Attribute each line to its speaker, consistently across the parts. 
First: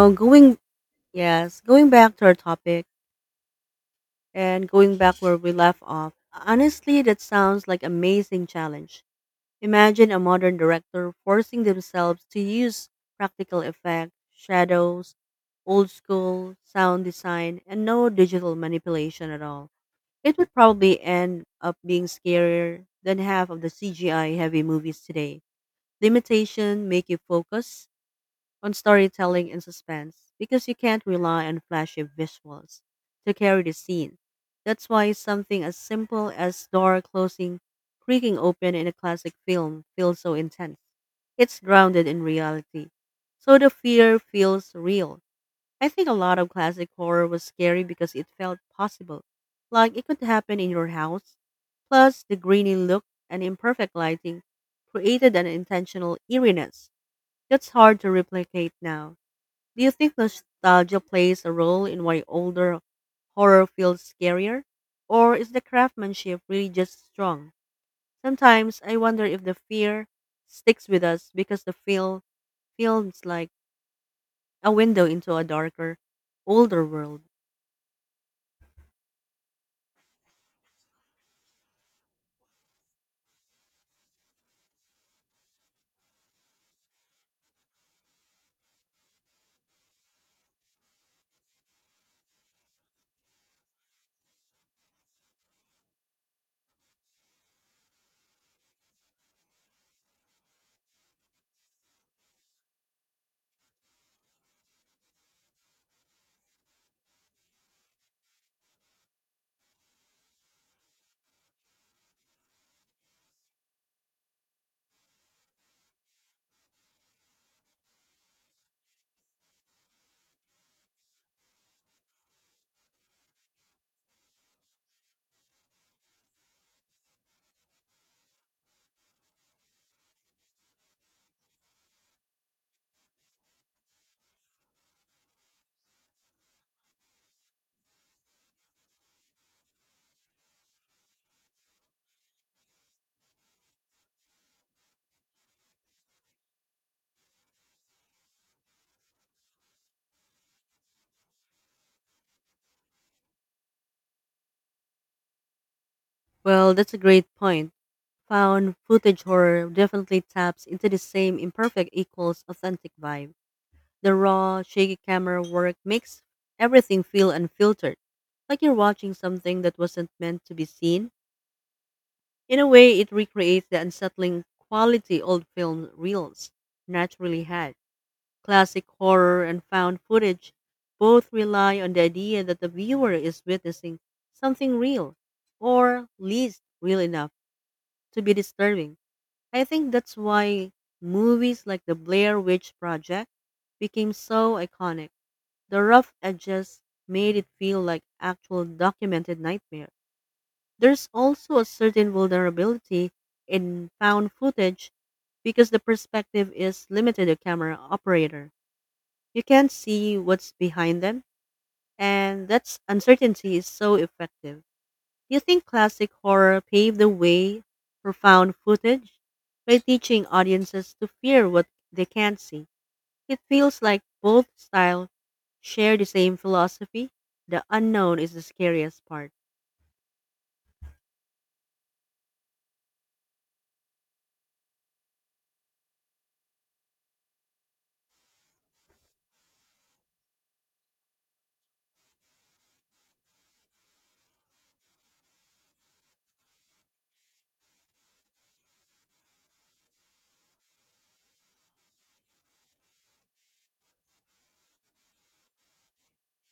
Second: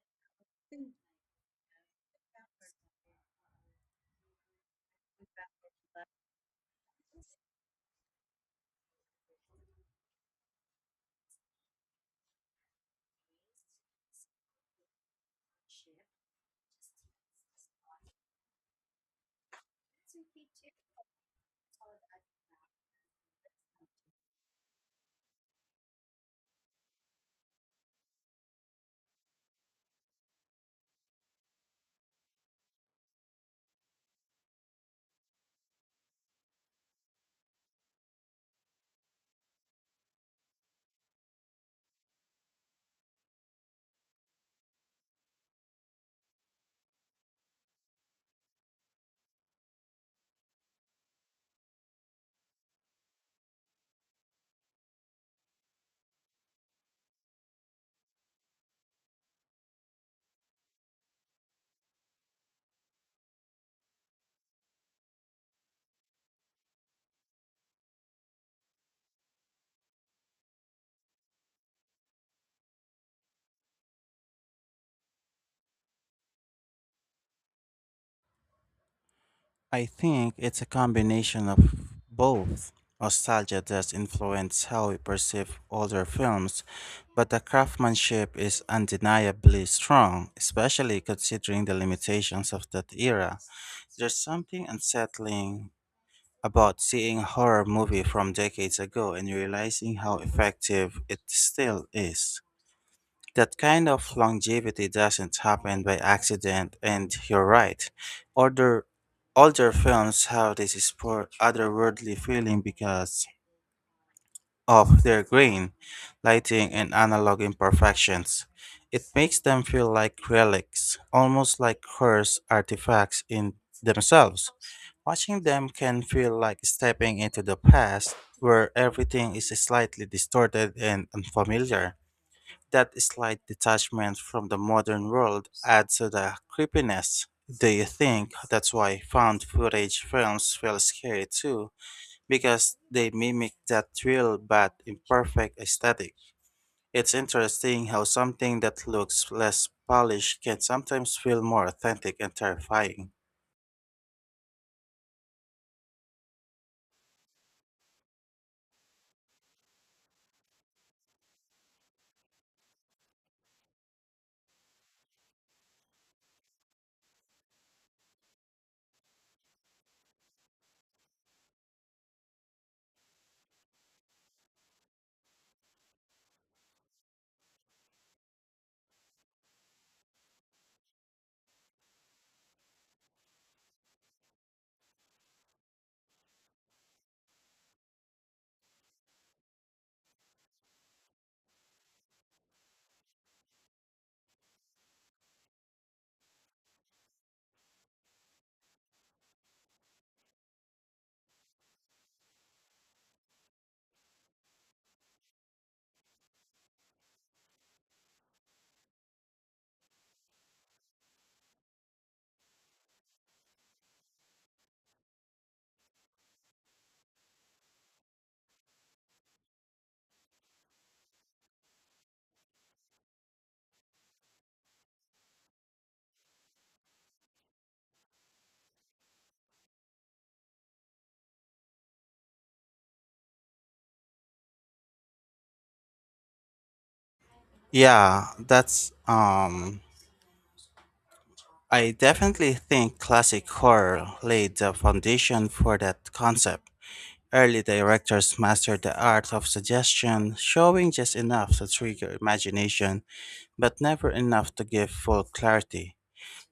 Speaker 1: So going yes, going back to our topic and going back where we left off. Honestly, that sounds like amazing challenge. Imagine a modern director forcing themselves to use practical effects, shadows, old school sound design, and no digital manipulation at all. It would probably end up being scarier than half of the CGI heavy movies today. Limitation make you focus on storytelling and suspense because you can't rely on flashy visuals to carry the scene. That's why something as simple as door closing, creaking open in a classic film feels so intense. It's grounded in reality. So the fear feels real. I think a lot of classic horror was scary because it felt possible, like it could happen in your house. Plus, the grainy look and imperfect lighting created an intentional eeriness that's hard to replicate now. Do you think nostalgia plays a role in why older horror feels scarier? Or is the craftsmanship really just strong? Sometimes I wonder if the fear sticks with us because the feels like a window into a darker, older world.
Speaker 2: I think it's a combination of both. Nostalgia does influence how we perceive older films, but the craftsmanship is undeniably strong, especially considering the limitations of that era. There's something unsettling about seeing a horror movie from decades ago and realizing how effective it still is. That kind of longevity doesn't happen by accident, and you're right. Older, older films have this sport otherworldly feeling because of their grain, lighting, and analog imperfections. It makes them feel like relics, almost like cursed artifacts in themselves. Watching them can feel like stepping into the past where everything is slightly distorted and unfamiliar. That slight detachment from the modern world adds to the creepiness. Do you think that's why found footage films feel scary too? Because they mimic that real but imperfect aesthetic. It's interesting how something that looks less polished can sometimes feel more authentic and terrifying.
Speaker 1: Well, that's a great point. Found footage horror definitely taps into the same imperfect equals authentic vibe. The raw, shaky camera work makes everything feel unfiltered, like you're watching something that wasn't meant to be seen. In a way, it recreates the unsettling quality old film reels naturally had. Classic horror and found footage both rely on the idea that the viewer is witnessing something real, or least real enough to be disturbing. I think that's why movies like The Blair Witch Project became so iconic, the rough edges made it feel like actual documented nightmare. There's also a certain vulnerability in found footage because the perspective is limited to camera operator. You can't see what's behind them, and that's uncertainty is so effective. Do you think classic horror paved the way for found footage by teaching audiences to fear what they can't see? It feels like both styles share the same philosophy. The unknown is the scariest part.
Speaker 2: Yeah, that's I definitely think classic horror laid the foundation for that concept. Early directors mastered the art of suggestion, showing just enough to trigger imagination, but never enough to give full clarity.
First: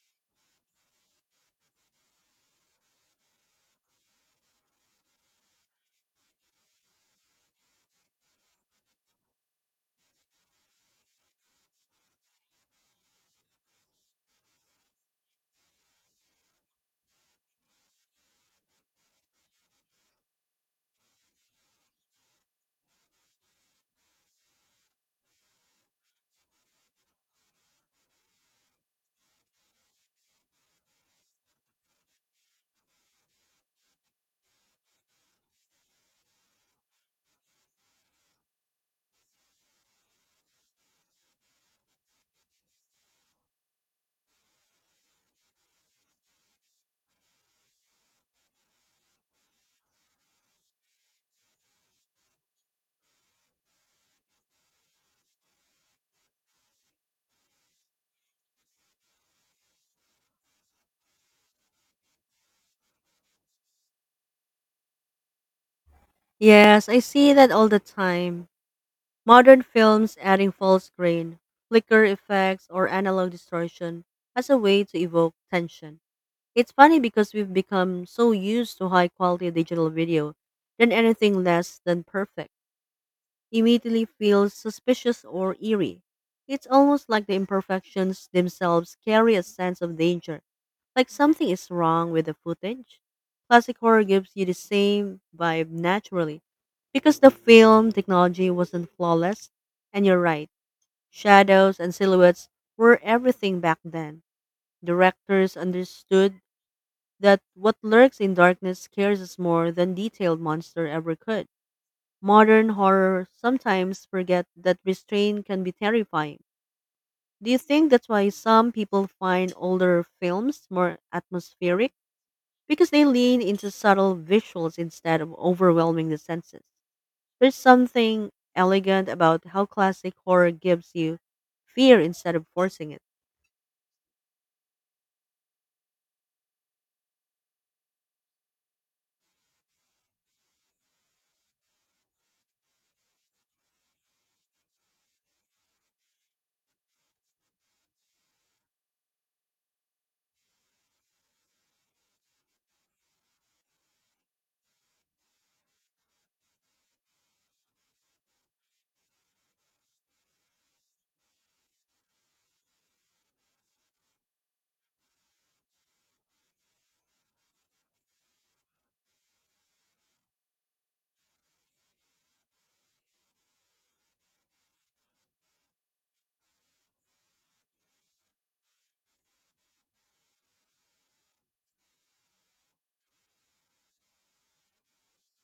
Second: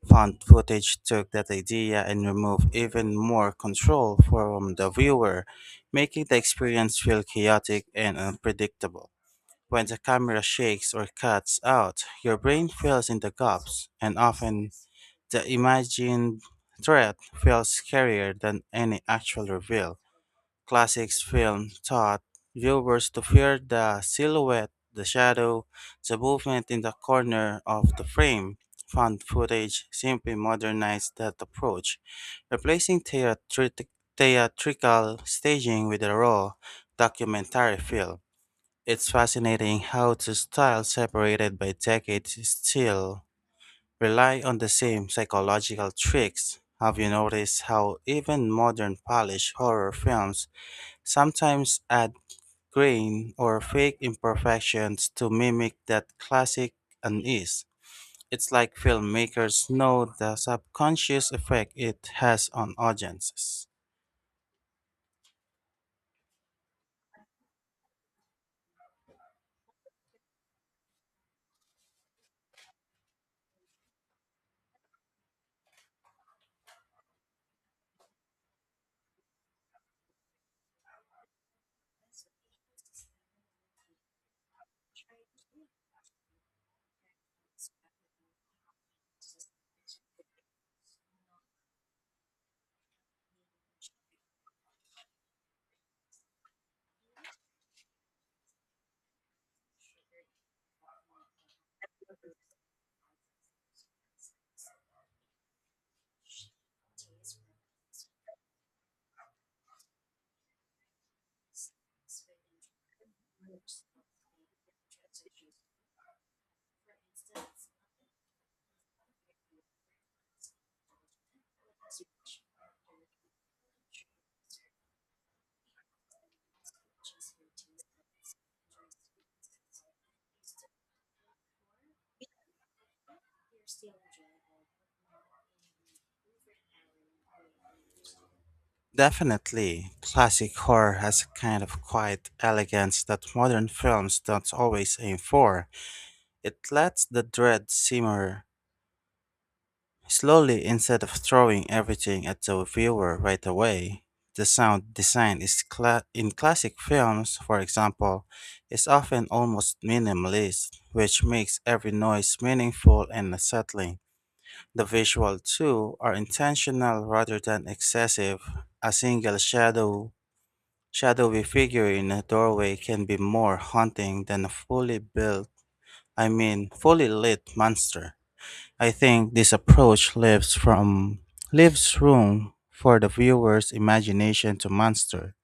Speaker 2: Found footage took that idea and removed even more control from the viewer, making the experience feel chaotic and unpredictable. When the camera shakes or cuts out, your brain fills in the gaps, and often the imagined threat feels scarier than any actual reveal. Classics film taught viewers to fear the silhouette, the shadow, the movement in the corner of the frame. Found footage simply modernized that approach, replacing theatrical staging with a raw documentary film. It's fascinating how two styles separated by decades still rely on the same psychological tricks. Have you noticed how even modern Polish horror films sometimes add grain or fake imperfections to mimic that classic unease? It's like filmmakers know the subconscious effect it has on audiences.
Speaker 1: Yes, I see that all the time. Modern films adding full screen, flicker effects, or analog distortion as a way to evoke tension. It's funny because we've become so used to high quality digital video than anything less than perfect. Immediately feels suspicious or eerie. It's almost like the imperfections themselves carry a sense of danger, like something is wrong with the footage. Classic horror gives you the same vibe naturally because the film technology wasn't flawless. And you're right, shadows and silhouettes were everything back then. Directors understood that what lurks in darkness scares us more than detailed monster ever could. Modern horror sometimes forget that restraint can be terrifying. Do you think that's why some people find older films more atmospheric? Because they lean into subtle visuals instead of overwhelming the senses. There's something elegant about how classic horror gives you fear instead of forcing it.
Speaker 2: Definitely, classic horror has a kind of quiet elegance that modern films don't always aim for. It lets the dread simmer slowly. Instead of throwing everything at the viewer right away, the sound design in classic films, for example, is often almost minimalist, which makes every noise meaningful and unsettling. The visual too are intentional rather than excessive. A shadowy figure in a doorway can be more haunting than a fully lit monster. I think this approach leaves room for the viewer's imagination to monster.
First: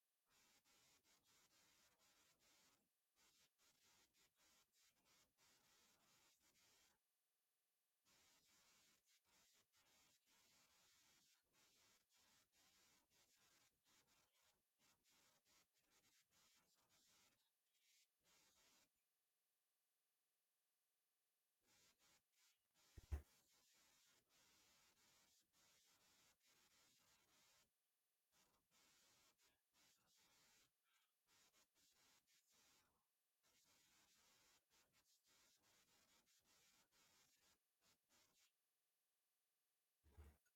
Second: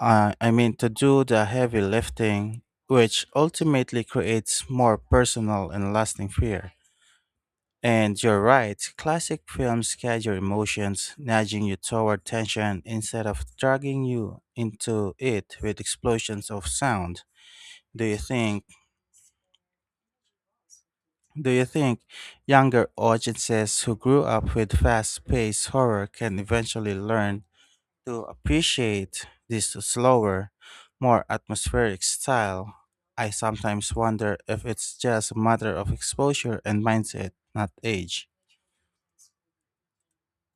Speaker 2: I mean to do the heavy lifting, which ultimately creates more personal and lasting fear. And you're right, classic films guide your emotions, nudging you toward tension instead of dragging you into it with explosions of sound. Do you think Do you think younger audiences who grew up with fast paced horror can eventually learn to appreciate this slower, more atmospheric style? I sometimes wonder if it's just a matter of exposure and mindset, not age.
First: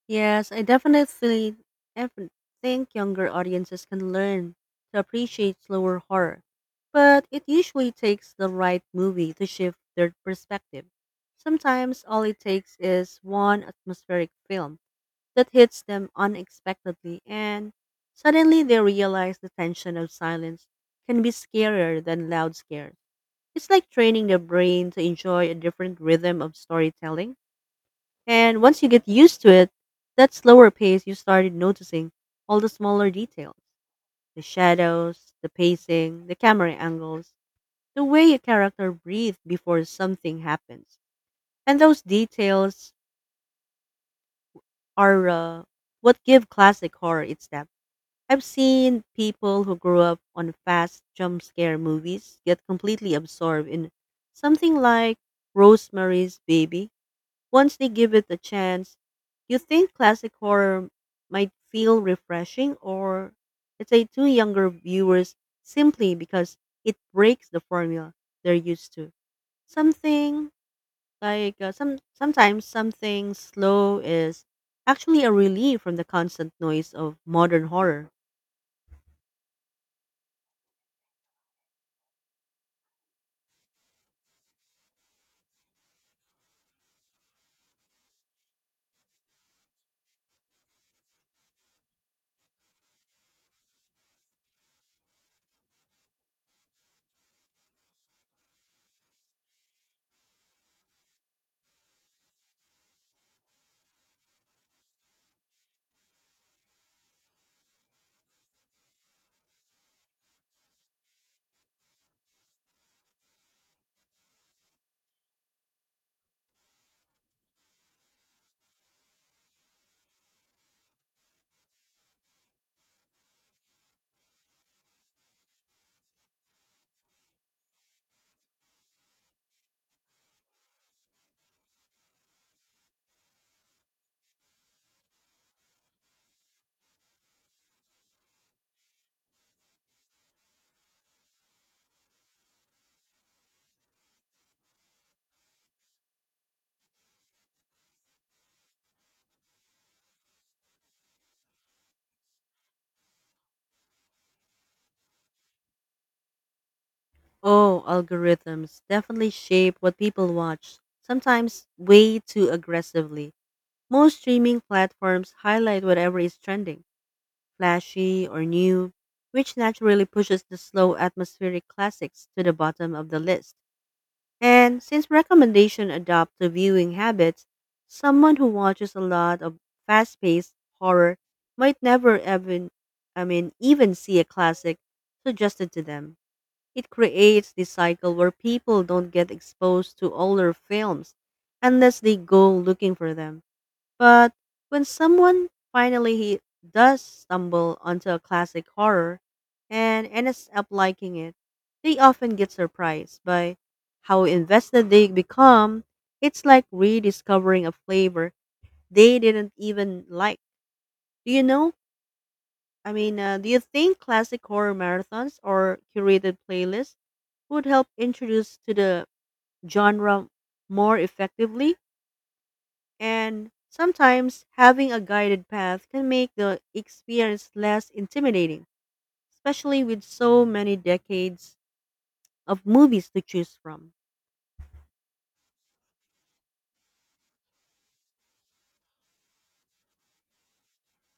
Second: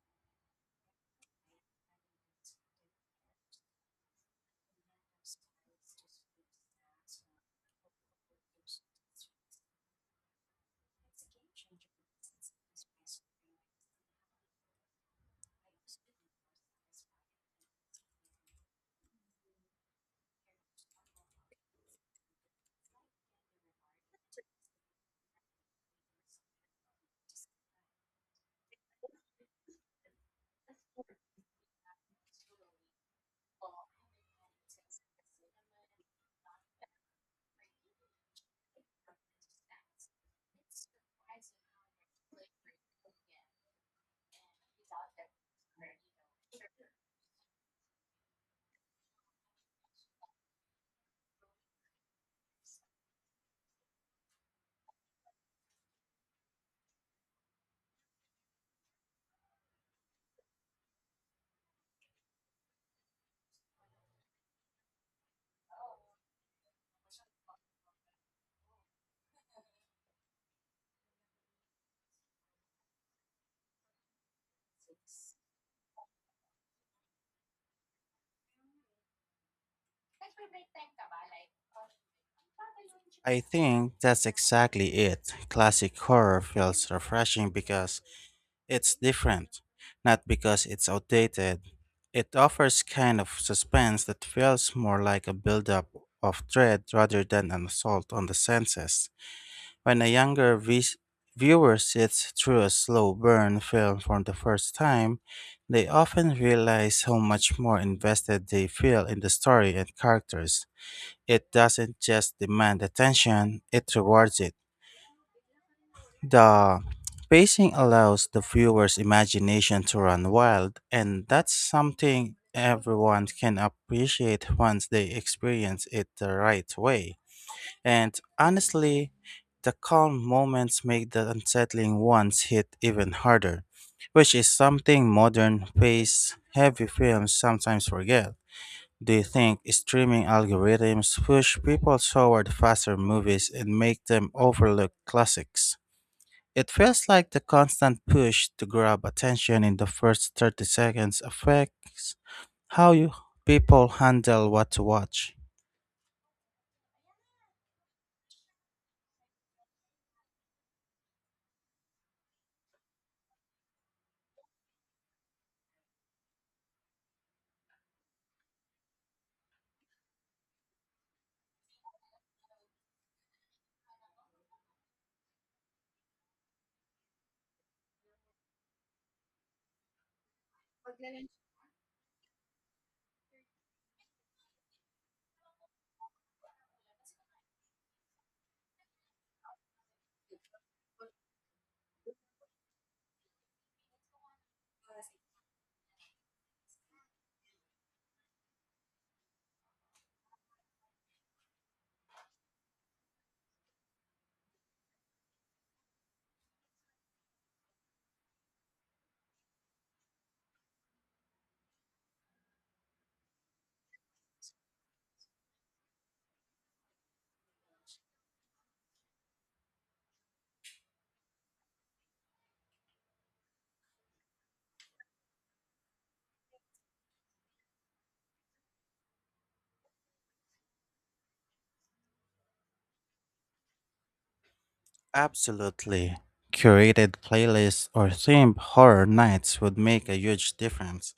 Speaker 1: Yes, I definitely ev- think younger audiences can learn to appreciate slower horror, but it usually takes the right movie to shift their perspective. Sometimes all it takes is one atmospheric film that hits them unexpectedly, and suddenly they realize the tension of silence can be scarier than loud scares. It's like training their brain to enjoy a different rhythm of storytelling. And once you get used to it, that slower pace, you started noticing all the smaller details, the shadows, the pacing, the camera angles, the way a character breathes before something happens. And those details are what give classic horror its depth. I've seen people who grew up on fast jump scare movies get completely absorbed in something like Rosemary's Baby. Once they give it a chance, you think classic horror might feel refreshing or let's say to younger viewers simply because it breaks the formula they're used to. Something like sometimes something slow is actually a relief from the constant noise of modern horror.
Speaker 2: I think that's exactly it. Classic horror feels refreshing because it's different, not because it's outdated. It offers kind of suspense that feels more like a buildup of dread rather than an assault on the senses. When a viewer sits through a slow burn film for the first time, they often realize how much more invested they feel in the story and characters. It doesn't just demand attention, it rewards it. The pacing allows the viewer's imagination to run wild, and that's something everyone can appreciate once they experience it the right way. And honestly, the calm moments make the unsettling ones hit even harder, which is something modern pace heavy films sometimes forget. Do you think streaming algorithms push people toward faster movies and make them overlook classics? It feels like the constant push to grab attention in the first 30 seconds affects how you people handle what to watch.
Speaker 1: Oh, algorithms definitely shape what people watch, sometimes way too aggressively. Most streaming platforms highlight whatever is trending flashy, or new, which naturally pushes the slow atmospheric classics to the bottom of the list. And since recommendation adopt to viewing habits, someone who watches a lot of fast-paced horror might never even even see a classic suggested to them. It creates this cycle where people don't get exposed to older films unless they go looking for them. But when someone finally he does stumble onto a classic horror and ends up liking it, they often get surprised by how invested they become. It's like rediscovering a flavor they didn't even like. Do you know? I mean, do you think classic horror marathons or curated playlists would help introduce to the genre more effectively? And sometimes having a guided path can make the experience less intimidating, especially with so many decades of movies to choose from.
Speaker 2: Absolutely. Curated playlists or themed horror nights would make a huge difference.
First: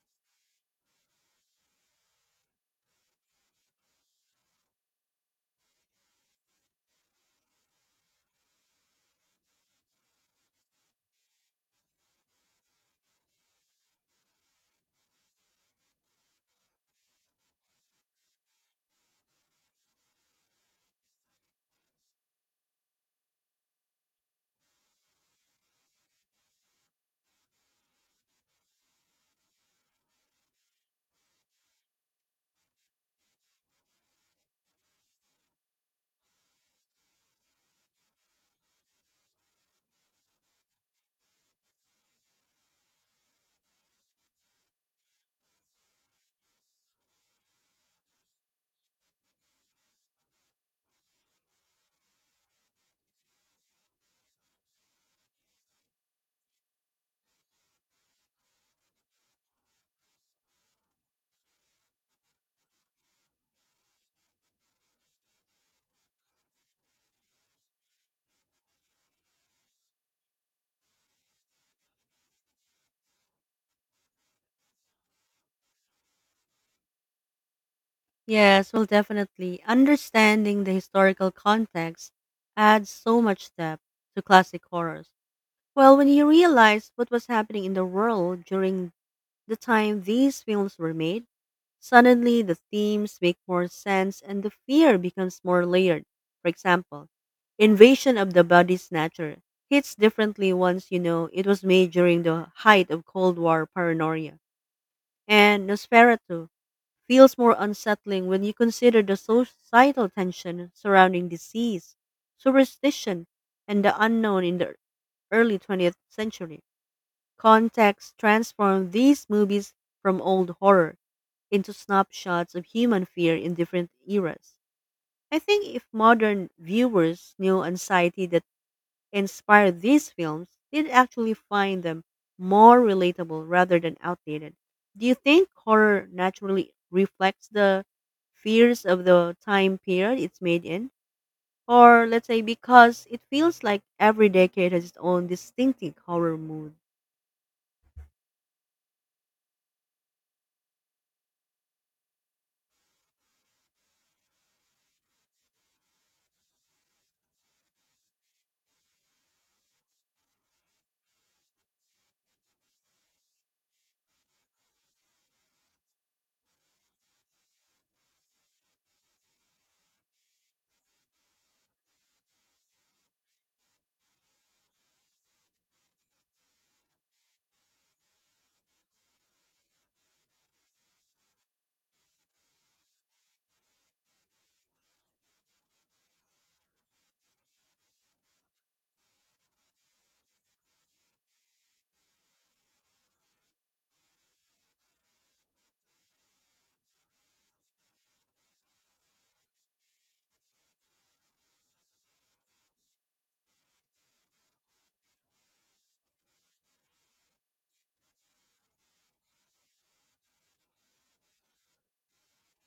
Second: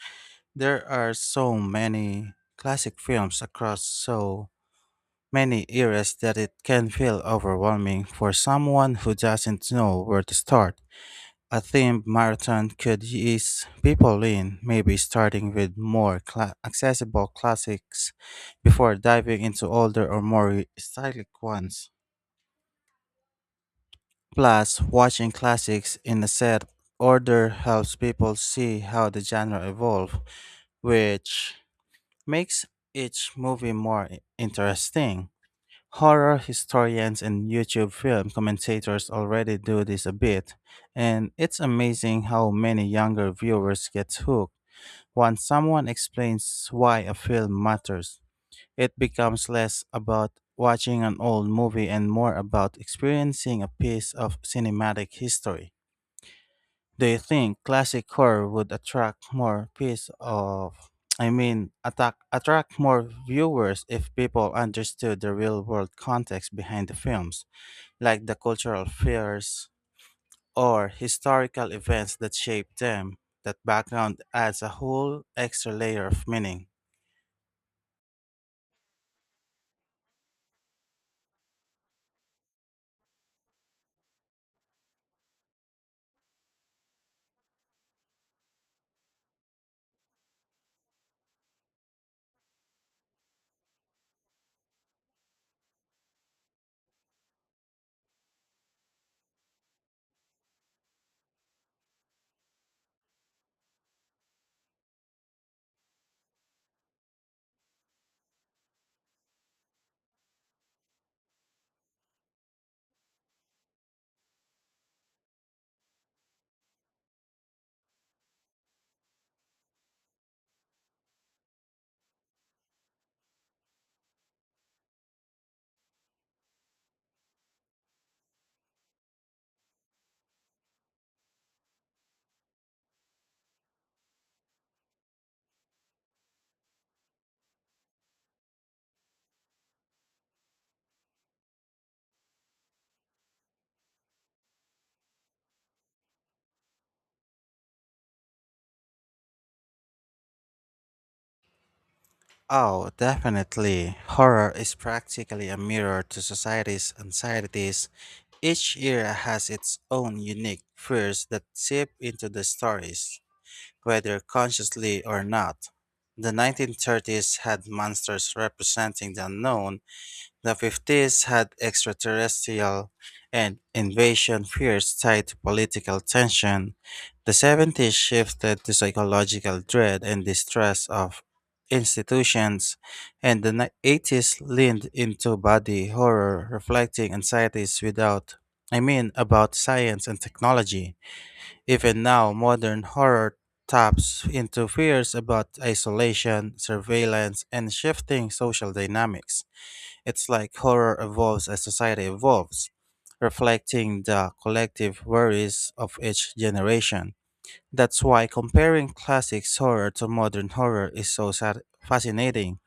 Speaker 2: There are so many classic films across so many eras that it can feel overwhelming for someone who doesn't know where to start. A themed marathon could ease people in, maybe starting with more cla accessible classics before diving into older or more re- stylic ones. Plus, watching classics in a set order helps people see how the genre evolved, which makes each movie interesting. Horror historians and YouTube film commentators already do this a bit, and it's amazing how many younger viewers get hooked. Once someone explains why a film matters, it becomes less about watching an old movie and more about experiencing a piece of cinematic history. Do you think classic horror would attract more piece of I mean attack attract more viewers if people understood the real world context behind the films, like the cultural fears or historical events that shaped them? That background adds a whole extra layer of meaning.
Speaker 1: Yes, well, definitely. Understanding the historical context adds so much depth to classic horrors. Well, when you realize what was happening in the world during the time these films were made, suddenly, the themes make more sense and the fear becomes more layered. For example, invasion of the body's nature hits differently once you know it was made during the height of Cold War paranoia. And Nosferatu feels more unsettling when you consider the societal tension surrounding disease, superstition, and the unknown in the early 20th century. Context transformed these movies from old horror into snapshots of human fear in different eras. I think if modern viewers knew anxiety that inspired these films, they'd actually find them more relatable rather than outdated. Do you think horror naturally reflects the fears of the time period it's made in? Or let's say because it feels like every decade has its own distinctive horror mood.
Speaker 2: Oh, definitely. Horror is practically a mirror to society's anxieties. Each era has its own unique fears that seep into the stories, whether consciously or not. The 1930s had monsters representing the unknown, the 50s had extraterrestrial and invasion fears tied to political tension, the 70s shifted to psychological dread and distrust of institutions, and the 80s leaned into body horror, reflecting anxieties without, I mean, about science and technology. Even now, modern horror taps into fears about isolation, surveillance, and shifting social dynamics. It's like horror evolves as society evolves, reflecting the collective worries of each generation. That's why comparing classics horror to modern horror is so fascinating.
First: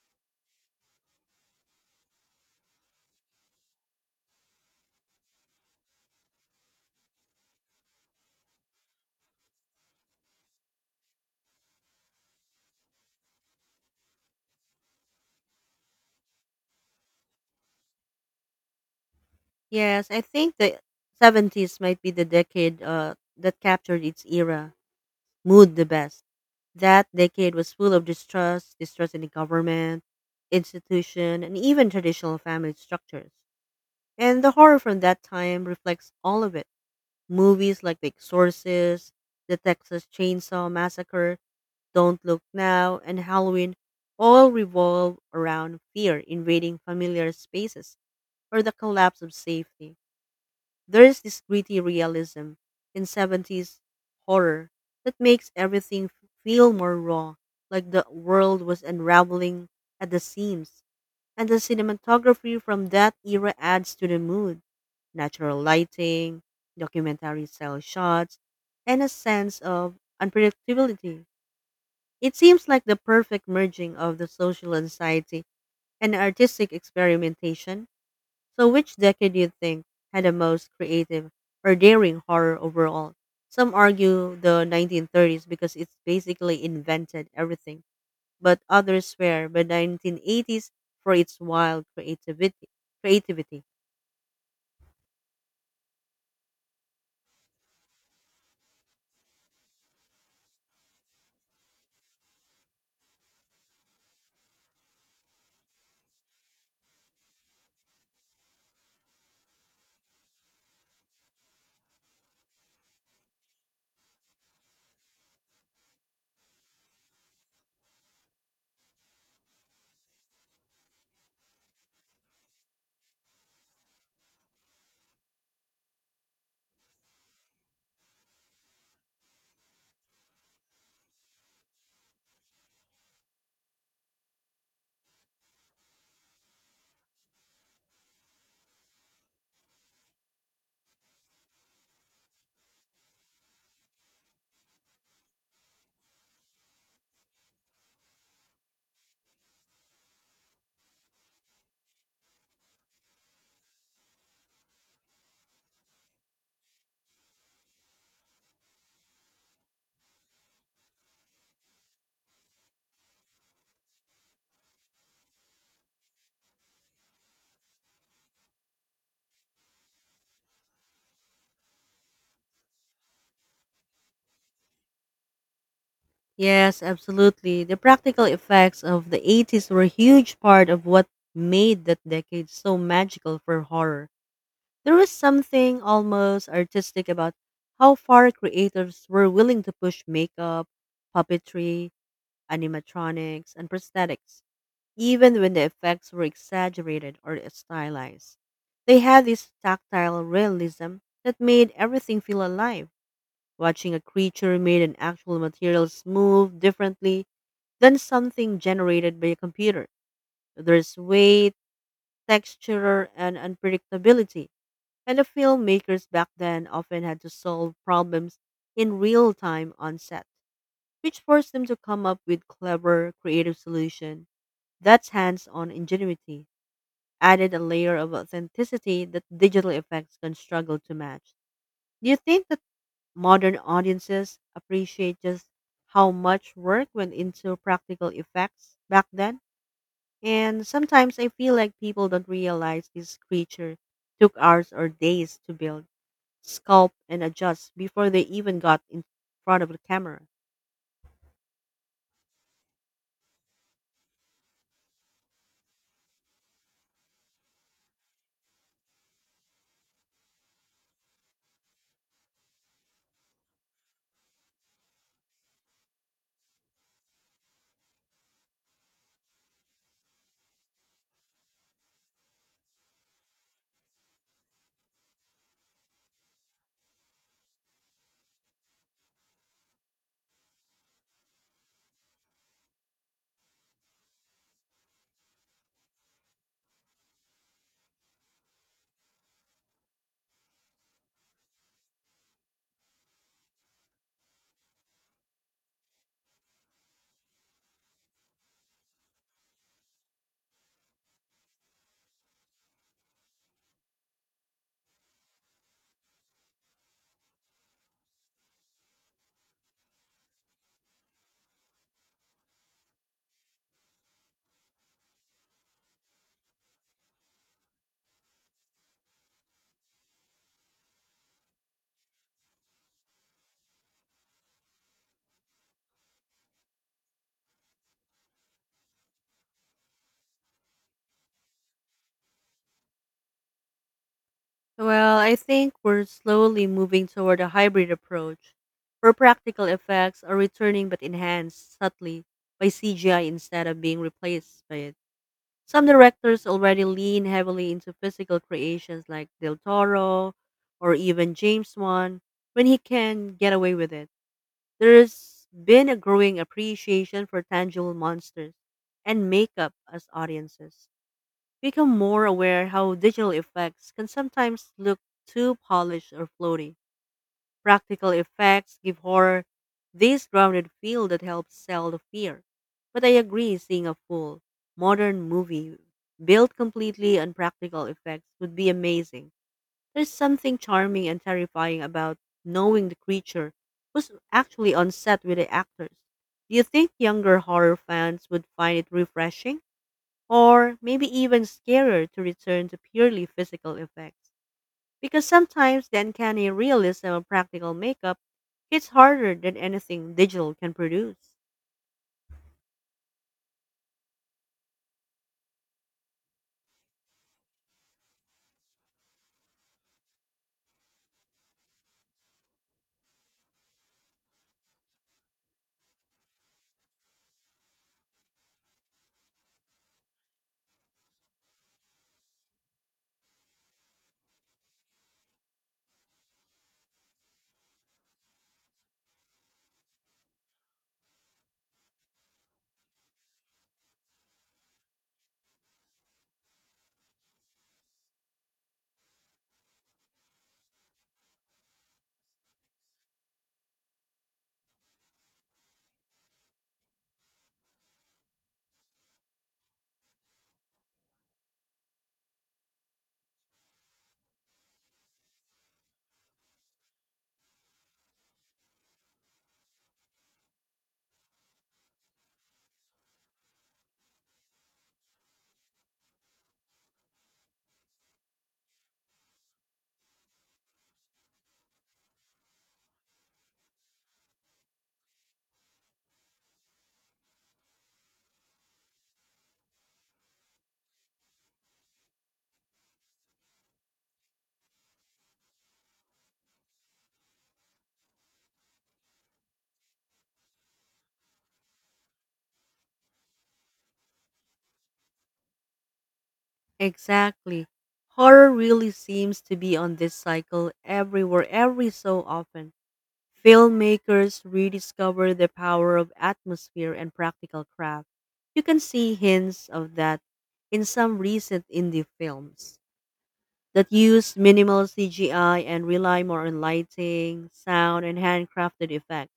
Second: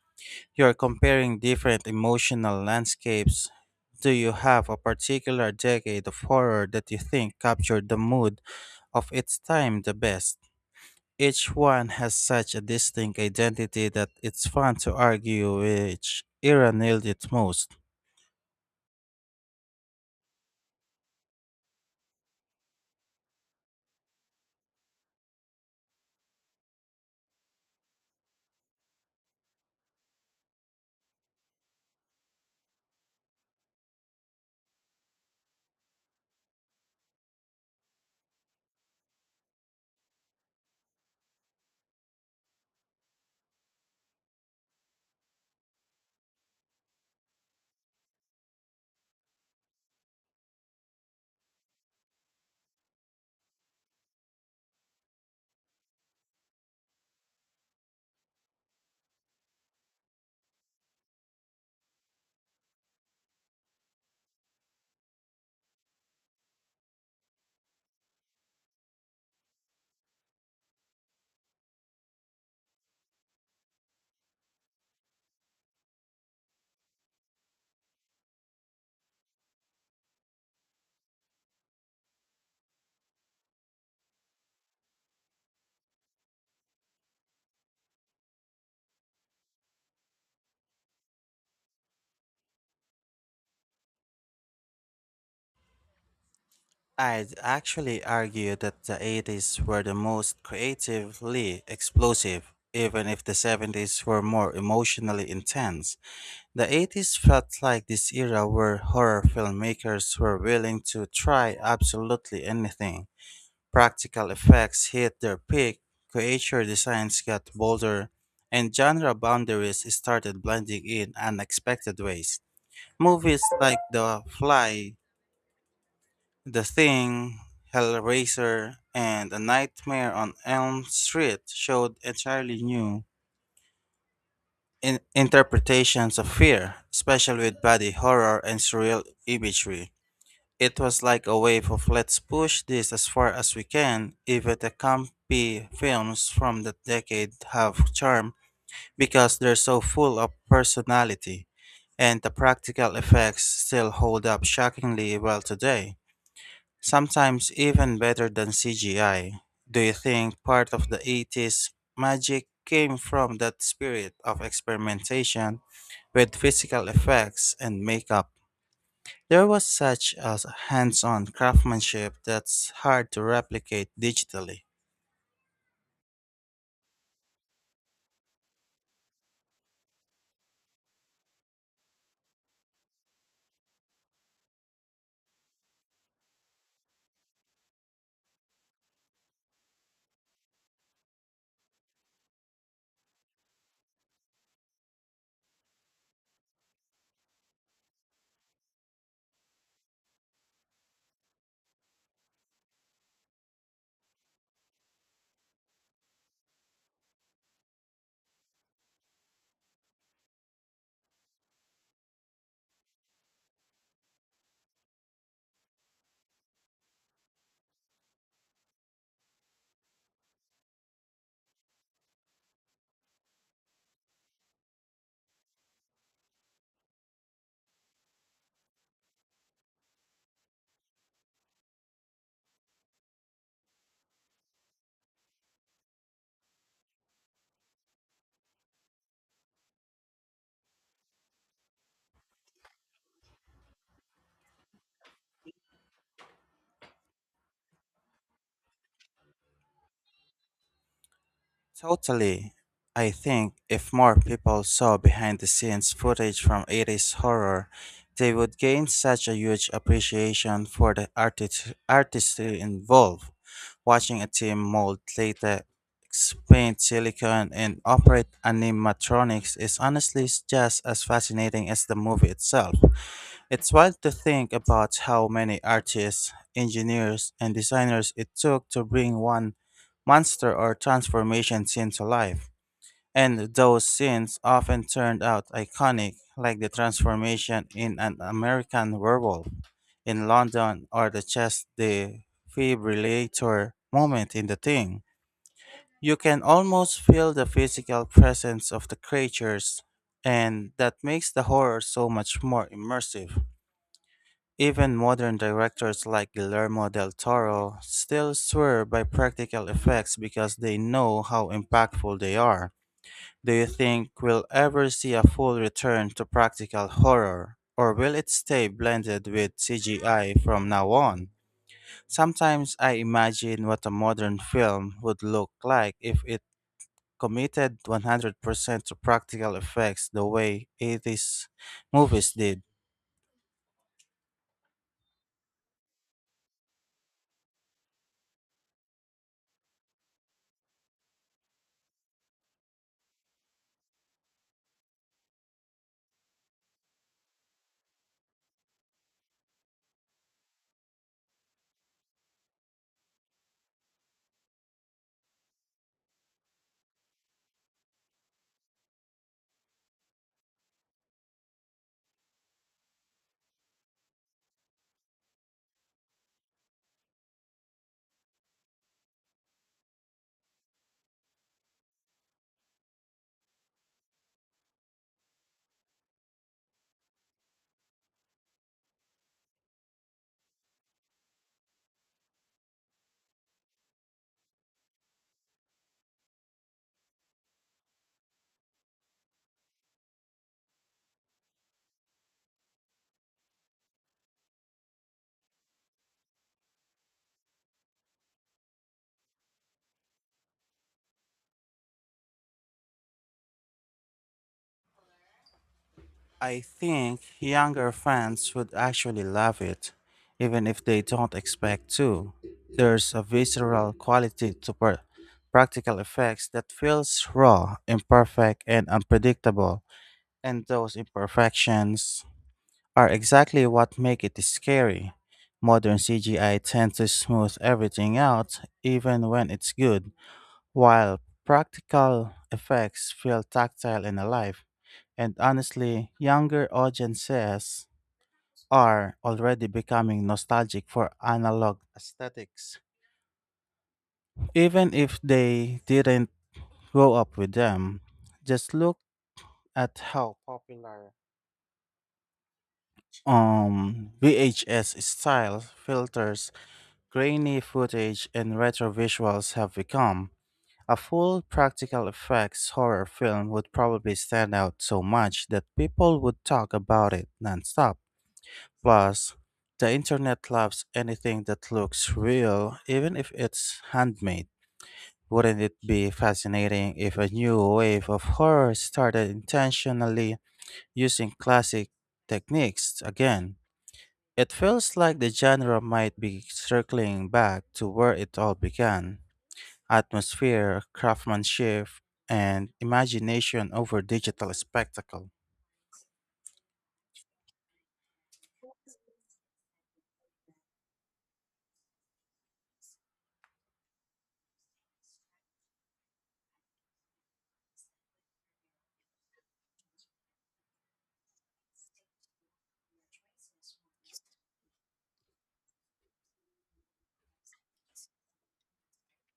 Speaker 2: You're comparing different emotional landscapes. Do you have a particular decade of horror that you think captured the mood of its time the best? Each one has such a distinct identity that it's fun to argue which era nailed it most.
Speaker 1: Yes, I think the 70s might be the decade that captured its era mood the best. That decade was full of distrust in the government, institution, and even traditional family structures. And the horror from that time reflects all of it. Movies like The Exorcist, The Texas Chainsaw Massacre, Don't Look Now, and Halloween all revolve around fear invading familiar spaces or the collapse of safety. There is this gritty realism in 70s horror that makes everything feel more raw, like the world was unraveling at the seams. And the cinematography from that era adds to the mood. Natural lighting, documentary style shots, and a sense of unpredictability. It seems like the perfect merging of the social anxiety and artistic experimentation so, which decade do you think had the most creative or daring horror overall? Some argue the 1930s because it's basically invented everything, but others swear by 1980s for its wild creativity. Creativity.
Speaker 2: I'd actually argue that the 80s were the most creatively explosive, even if the 70s were more emotionally intense. The 80s felt like this era where horror filmmakers were willing to try absolutely anything. Practical effects hit their peak, creature designs got bolder, and genre boundaries started blending in unexpected ways. Movies like The Fly, The Thing, Hellraiser, and A Nightmare on Elm Street showed entirely new interpretations of fear, especially with body horror and surreal imagery. It was like a wave of let's push this as far as we can. Even the campy films from that decade have charm because they're so full of personality, and the practical effects still hold up shockingly well today, sometimes even better than CGI. Do you think part of the 80s magic came from that spirit of experimentation with physical effects and makeup? There was such a hands on craftsmanship that's hard to replicate digitally.
Speaker 1: Yes, absolutely. The practical effects of the 80s were a huge part of what made that decade so magical for horror. There was something almost artistic about how far creators were willing to push makeup, puppetry, animatronics, and prosthetics, even when the effects were exaggerated or stylized. They had this tactile realism that made everything feel alive. Watching a creature made in actual materials move differently than something generated by a computer. There's weight, texture, and unpredictability and the filmmakers back then often had to solve problems in real time on set, which forced them to come up with clever, creative solutions. That's hands on ingenuity, added a layer of authenticity that digital effects can struggle to match. Do you think that modern audiences appreciate just how much work went into practical effects back then? And sometimes I feel like people don't realize this creature took hours or days to build sculpt, and adjust before they even got in front of the camera.
Speaker 2: Totally. I think if more people saw behind the scenes footage from 80s horror, they would gain such a huge appreciation for the artistry involved. Watching a team mold latex, paint silicone, and operate animatronics is honestly just as fascinating as the movie itself. It's wild to think about how many artists, engineers, and designers it took to bring one monster or transformation scene to life. And those scenes often turned out iconic, like the transformation in an American werewolf in London or the chest defibrillator moment in the thing. You can almost feel the physical presence of the creatures, and that makes the horror so much more immersive. Even modern directors like Guillermo del Toro still swear by practical effects because they know how impactful they are. Do you think we'll ever see a full return to practical horror? Or will it stay blended with CGI from now on? Sometimes I imagine what a modern film would look like if it committed 100% to practical effects the way 80s movies did.
Speaker 1: Well, I think we're slowly moving toward a hybrid approach where practical effects are returning but enhanced subtly by CGI instead of being replaced by it. Some directors already lean heavily into physical creations like Del Toro or even James Wan when he can get away with it. There's been a growing appreciation for tangible monsters and makeup as audiences. Become more aware how digital effects can sometimes look too polished or floaty. Practical effects give horror this grounded feel that helps sell the fear. But I agree, seeing a full, modern movie built completely on practical effects would be amazing. There's something charming and terrifying about knowing the creature was actually on set with the actors. Do you think younger horror fans would find it refreshing? Or maybe even scarier to return to purely physical effects. Because sometimes the uncanny realism of practical makeup hits harder than anything digital can produce.
Speaker 2: I think younger fans would actually love it, even if they don't expect to. There's a visceral quality to practical effects that feels raw, imperfect, and unpredictable, and those imperfections are exactly what make it scary. Modern CGI tends to smooth everything out, even when it's good. While practical effects feel tactile and alive, and honestly, younger audiences are already becoming nostalgic for analog aesthetics. Even if they didn't grow up with them, just look at how popular VHS style filters, grainy footage, and retro visuals have become. A full practical effects horror film would probably stand out so much that people would talk about it nonstop. Plus, the internet loves anything that looks real, even if it's handmade. Wouldn't it be fascinating if a new wave of horror started intentionally using classic techniques again? It feels like the genre might be circling back to where it all began, atmosphere, craftsmanship, and imagination over digital spectacle.
Speaker 1: Exactly. Horror really seems to be on this cycle everywhere, every so often. Filmmakers rediscover the power of atmosphere and practical craft. You can see hints of that in some recent indie films. That use minimal CGI and rely more on lighting, sound, and handcrafted effects.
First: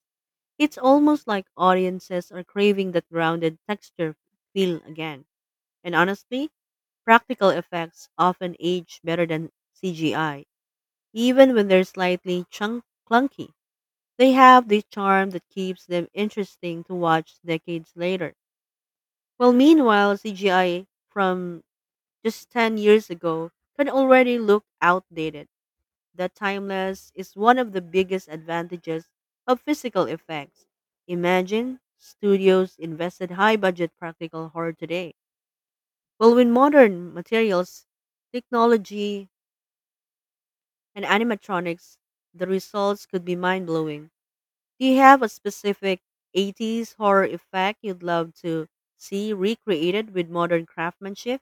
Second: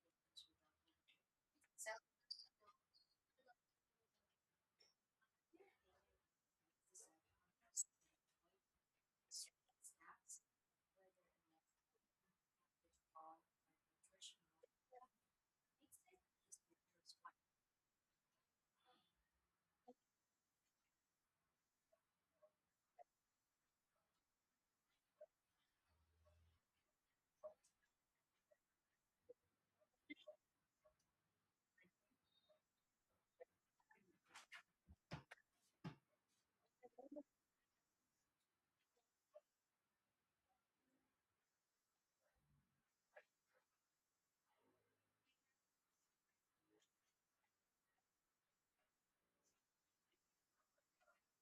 Speaker 1: It's almost like audiences are craving that grounded texture feel again. And honestly, practical effects often age better than CGI, even when they're slightly clunky. They have the charm that keeps them interesting to watch decades later. Well, meanwhile, CGI from just 10 years ago can already look outdated. That timeless is one of the biggest advantages of physical effects. Imagine studios invested high budget practical horror today. Well, with modern materials, technology, and animatronics, the results could be mind blowing. Do you have a specific 80s horror effect you'd love to see recreated with modern craftsmanship?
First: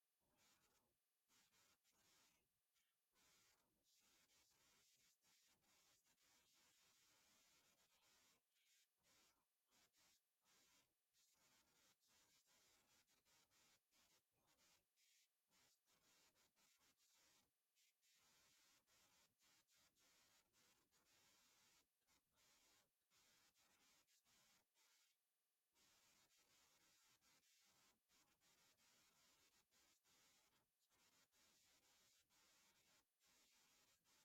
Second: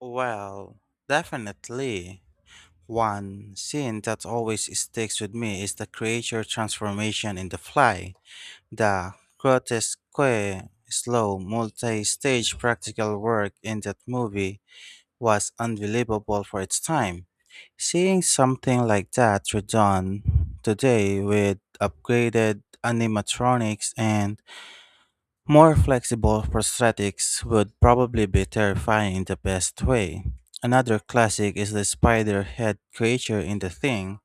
Speaker 2: Well, definitely. One scene that always sticks with me is the creature transformation in The Fly. The grotesque, slow, multi stage practical work in that movie was unbelievable for its time. Seeing something like that redone today with upgraded animatronics and more flexible prosthetics would probably be terrifying in the best way. Another classic is the spider head creature in The Thing.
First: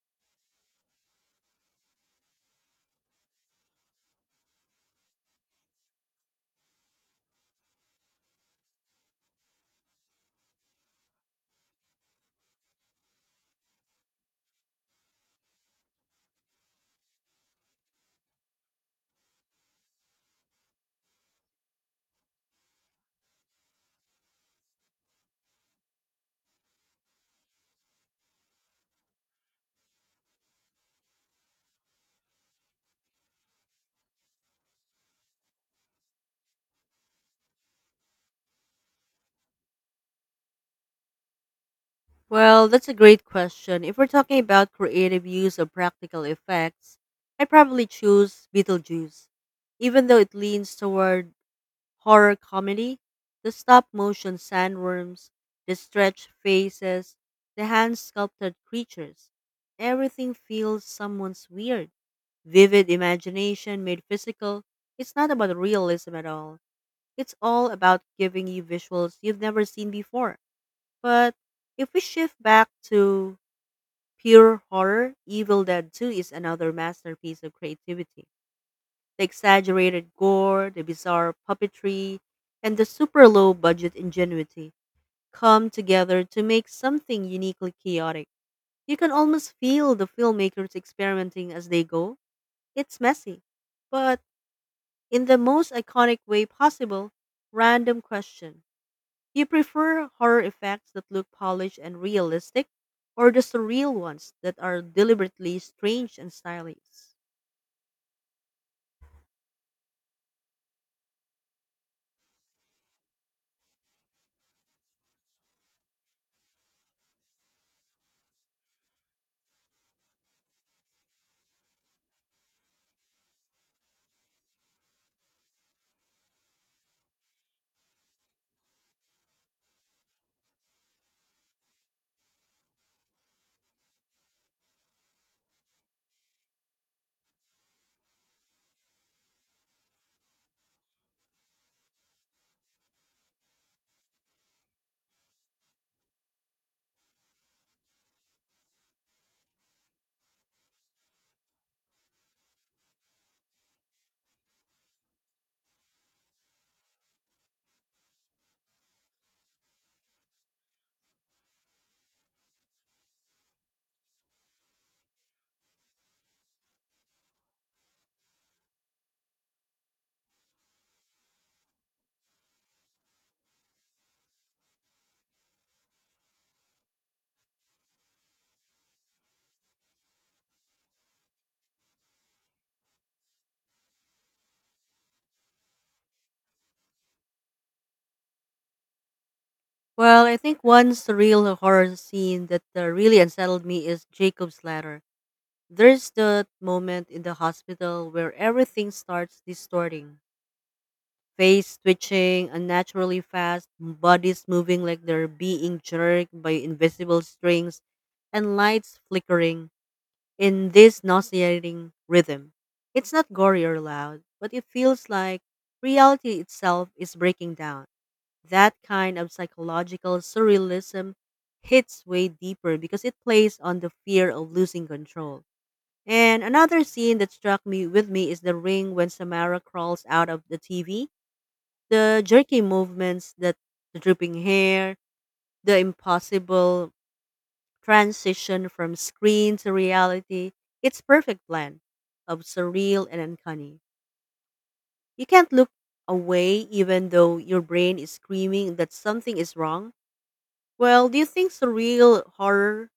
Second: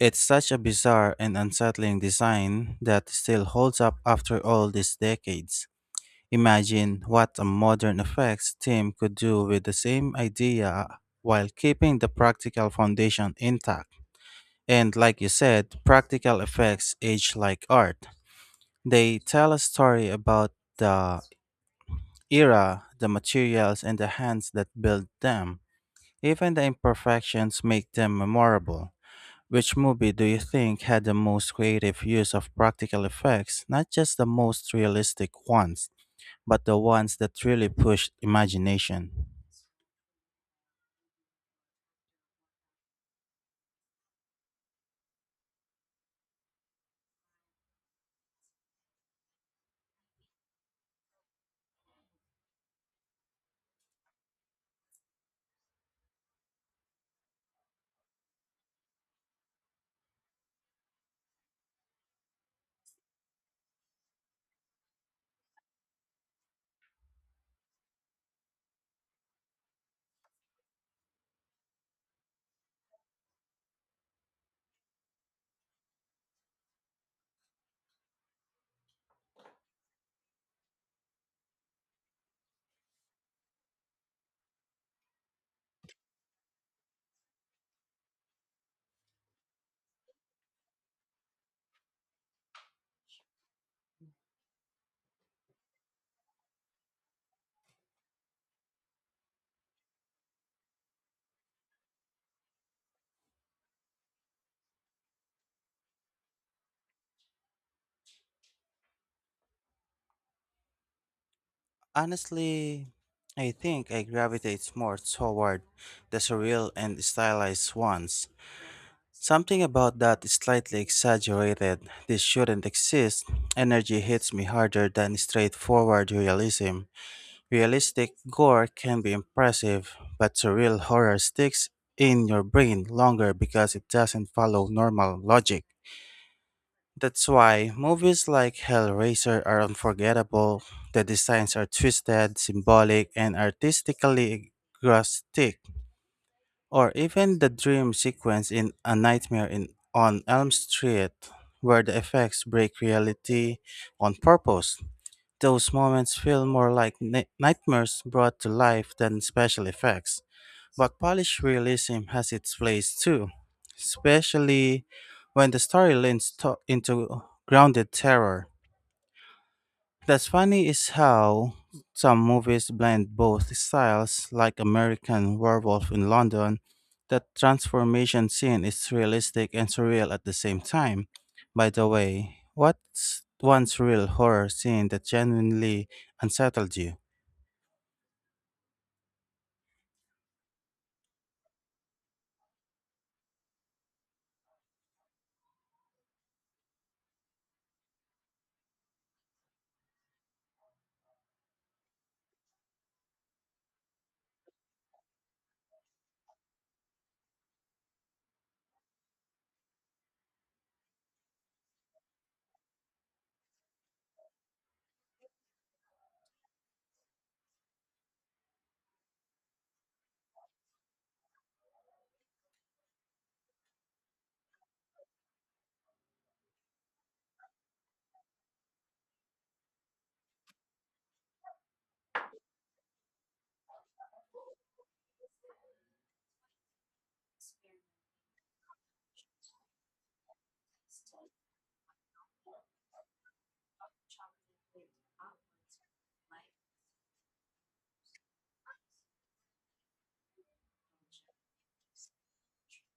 Speaker 2: It's such a bizarre and unsettling design that still holds up after all these decades. Imagine what a modern effects team could do with the same idea while keeping the practical foundation intact. And like you said, practical effects age like art. They tell a story about the era, the materials, and the hands that built them. Even the imperfections make them memorable. Which movie do you think had the most creative use of practical effects, not just the most realistic ones, but the ones that really pushed imagination?
Speaker 1: Well, that's a great question. If we're talking about creative use of practical effects, I probably choose Beetlejuice. Even though it leans toward horror comedy, the stop motion sandworms, the stretched faces, the hand sculpted creatures, everything feels someone's weird. Vivid imagination made physical. It's not about realism at all. It's all about giving you visuals you've never seen before. But if we shift back to pure horror, Evil Dead 2 is another masterpiece of creativity. The exaggerated gore, the bizarre puppetry, and the super low budget ingenuity come together to make something uniquely chaotic. You can almost feel the filmmakers experimenting as they go. It's messy, but in the most iconic way possible. Random question, do you prefer horror effects that look polished and realistic, or the surreal ones that are deliberately strange and stylish?
Speaker 2: Honestly, I think I gravitate more toward the surreal and stylized ones. Something about that is slightly exaggerated. This shouldn't exist. Energy hits me harder than straightforward realism. Realistic gore can be impressive, but surreal horror sticks in your brain longer because it doesn't follow normal logic. That's why movies like Hellraiser are unforgettable. The designs are twisted, symbolic, and artistically grotesque. Or even the dream sequence in A Nightmare on Elm Street, where the effects break reality on purpose. Those moments feel more like nightmares brought to life than special effects. But polished realism has its place too, especially when the story into grounded terror. That's funny is how some movies blend both styles, like American Werewolf in London. That transformation scene is realistic and surreal at the same time. By the way, what's one surreal horror scene that genuinely unsettled you?
Speaker 1: Well, I think one surreal horror scene that really unsettled me is Jacob's Ladder. There's the moment in the hospital where everything starts distorting. Face twitching unnaturally fast, bodies moving like they're being jerked by invisible strings, and lights flickering. In this nauseating rhythm. It's not gory or loud, but it feels like reality itself is breaking down. That kind of psychological surrealism hits way deeper because it plays on the fear of losing control. And another scene that struck me with me is the ring when Samara crawls out of the TV. The jerky movements, that the dripping hair, the impossible transition from screen to reality, it's perfect blend of surreal and uncanny. You can't look away even though your brain is screaming that something is wrong. Well, do you think surreal horror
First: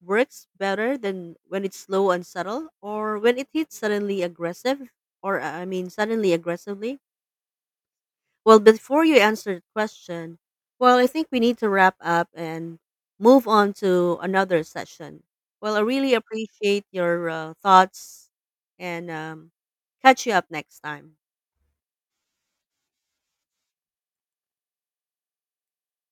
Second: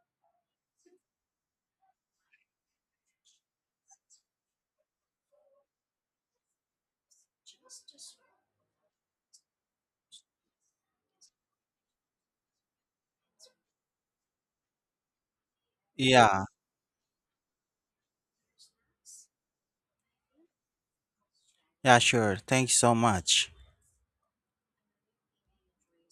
Speaker 1: works better than when it's slow and subtle or when it hits suddenly aggressive or suddenly aggressively? Well, before you answer the question, well, I think we need to wrap up and move on to another session. Well, I really
Speaker 2: Yeah,
Speaker 1: appreciate your thoughts and catch you up next time.
Speaker 2: yeah, sure. Thanks so much.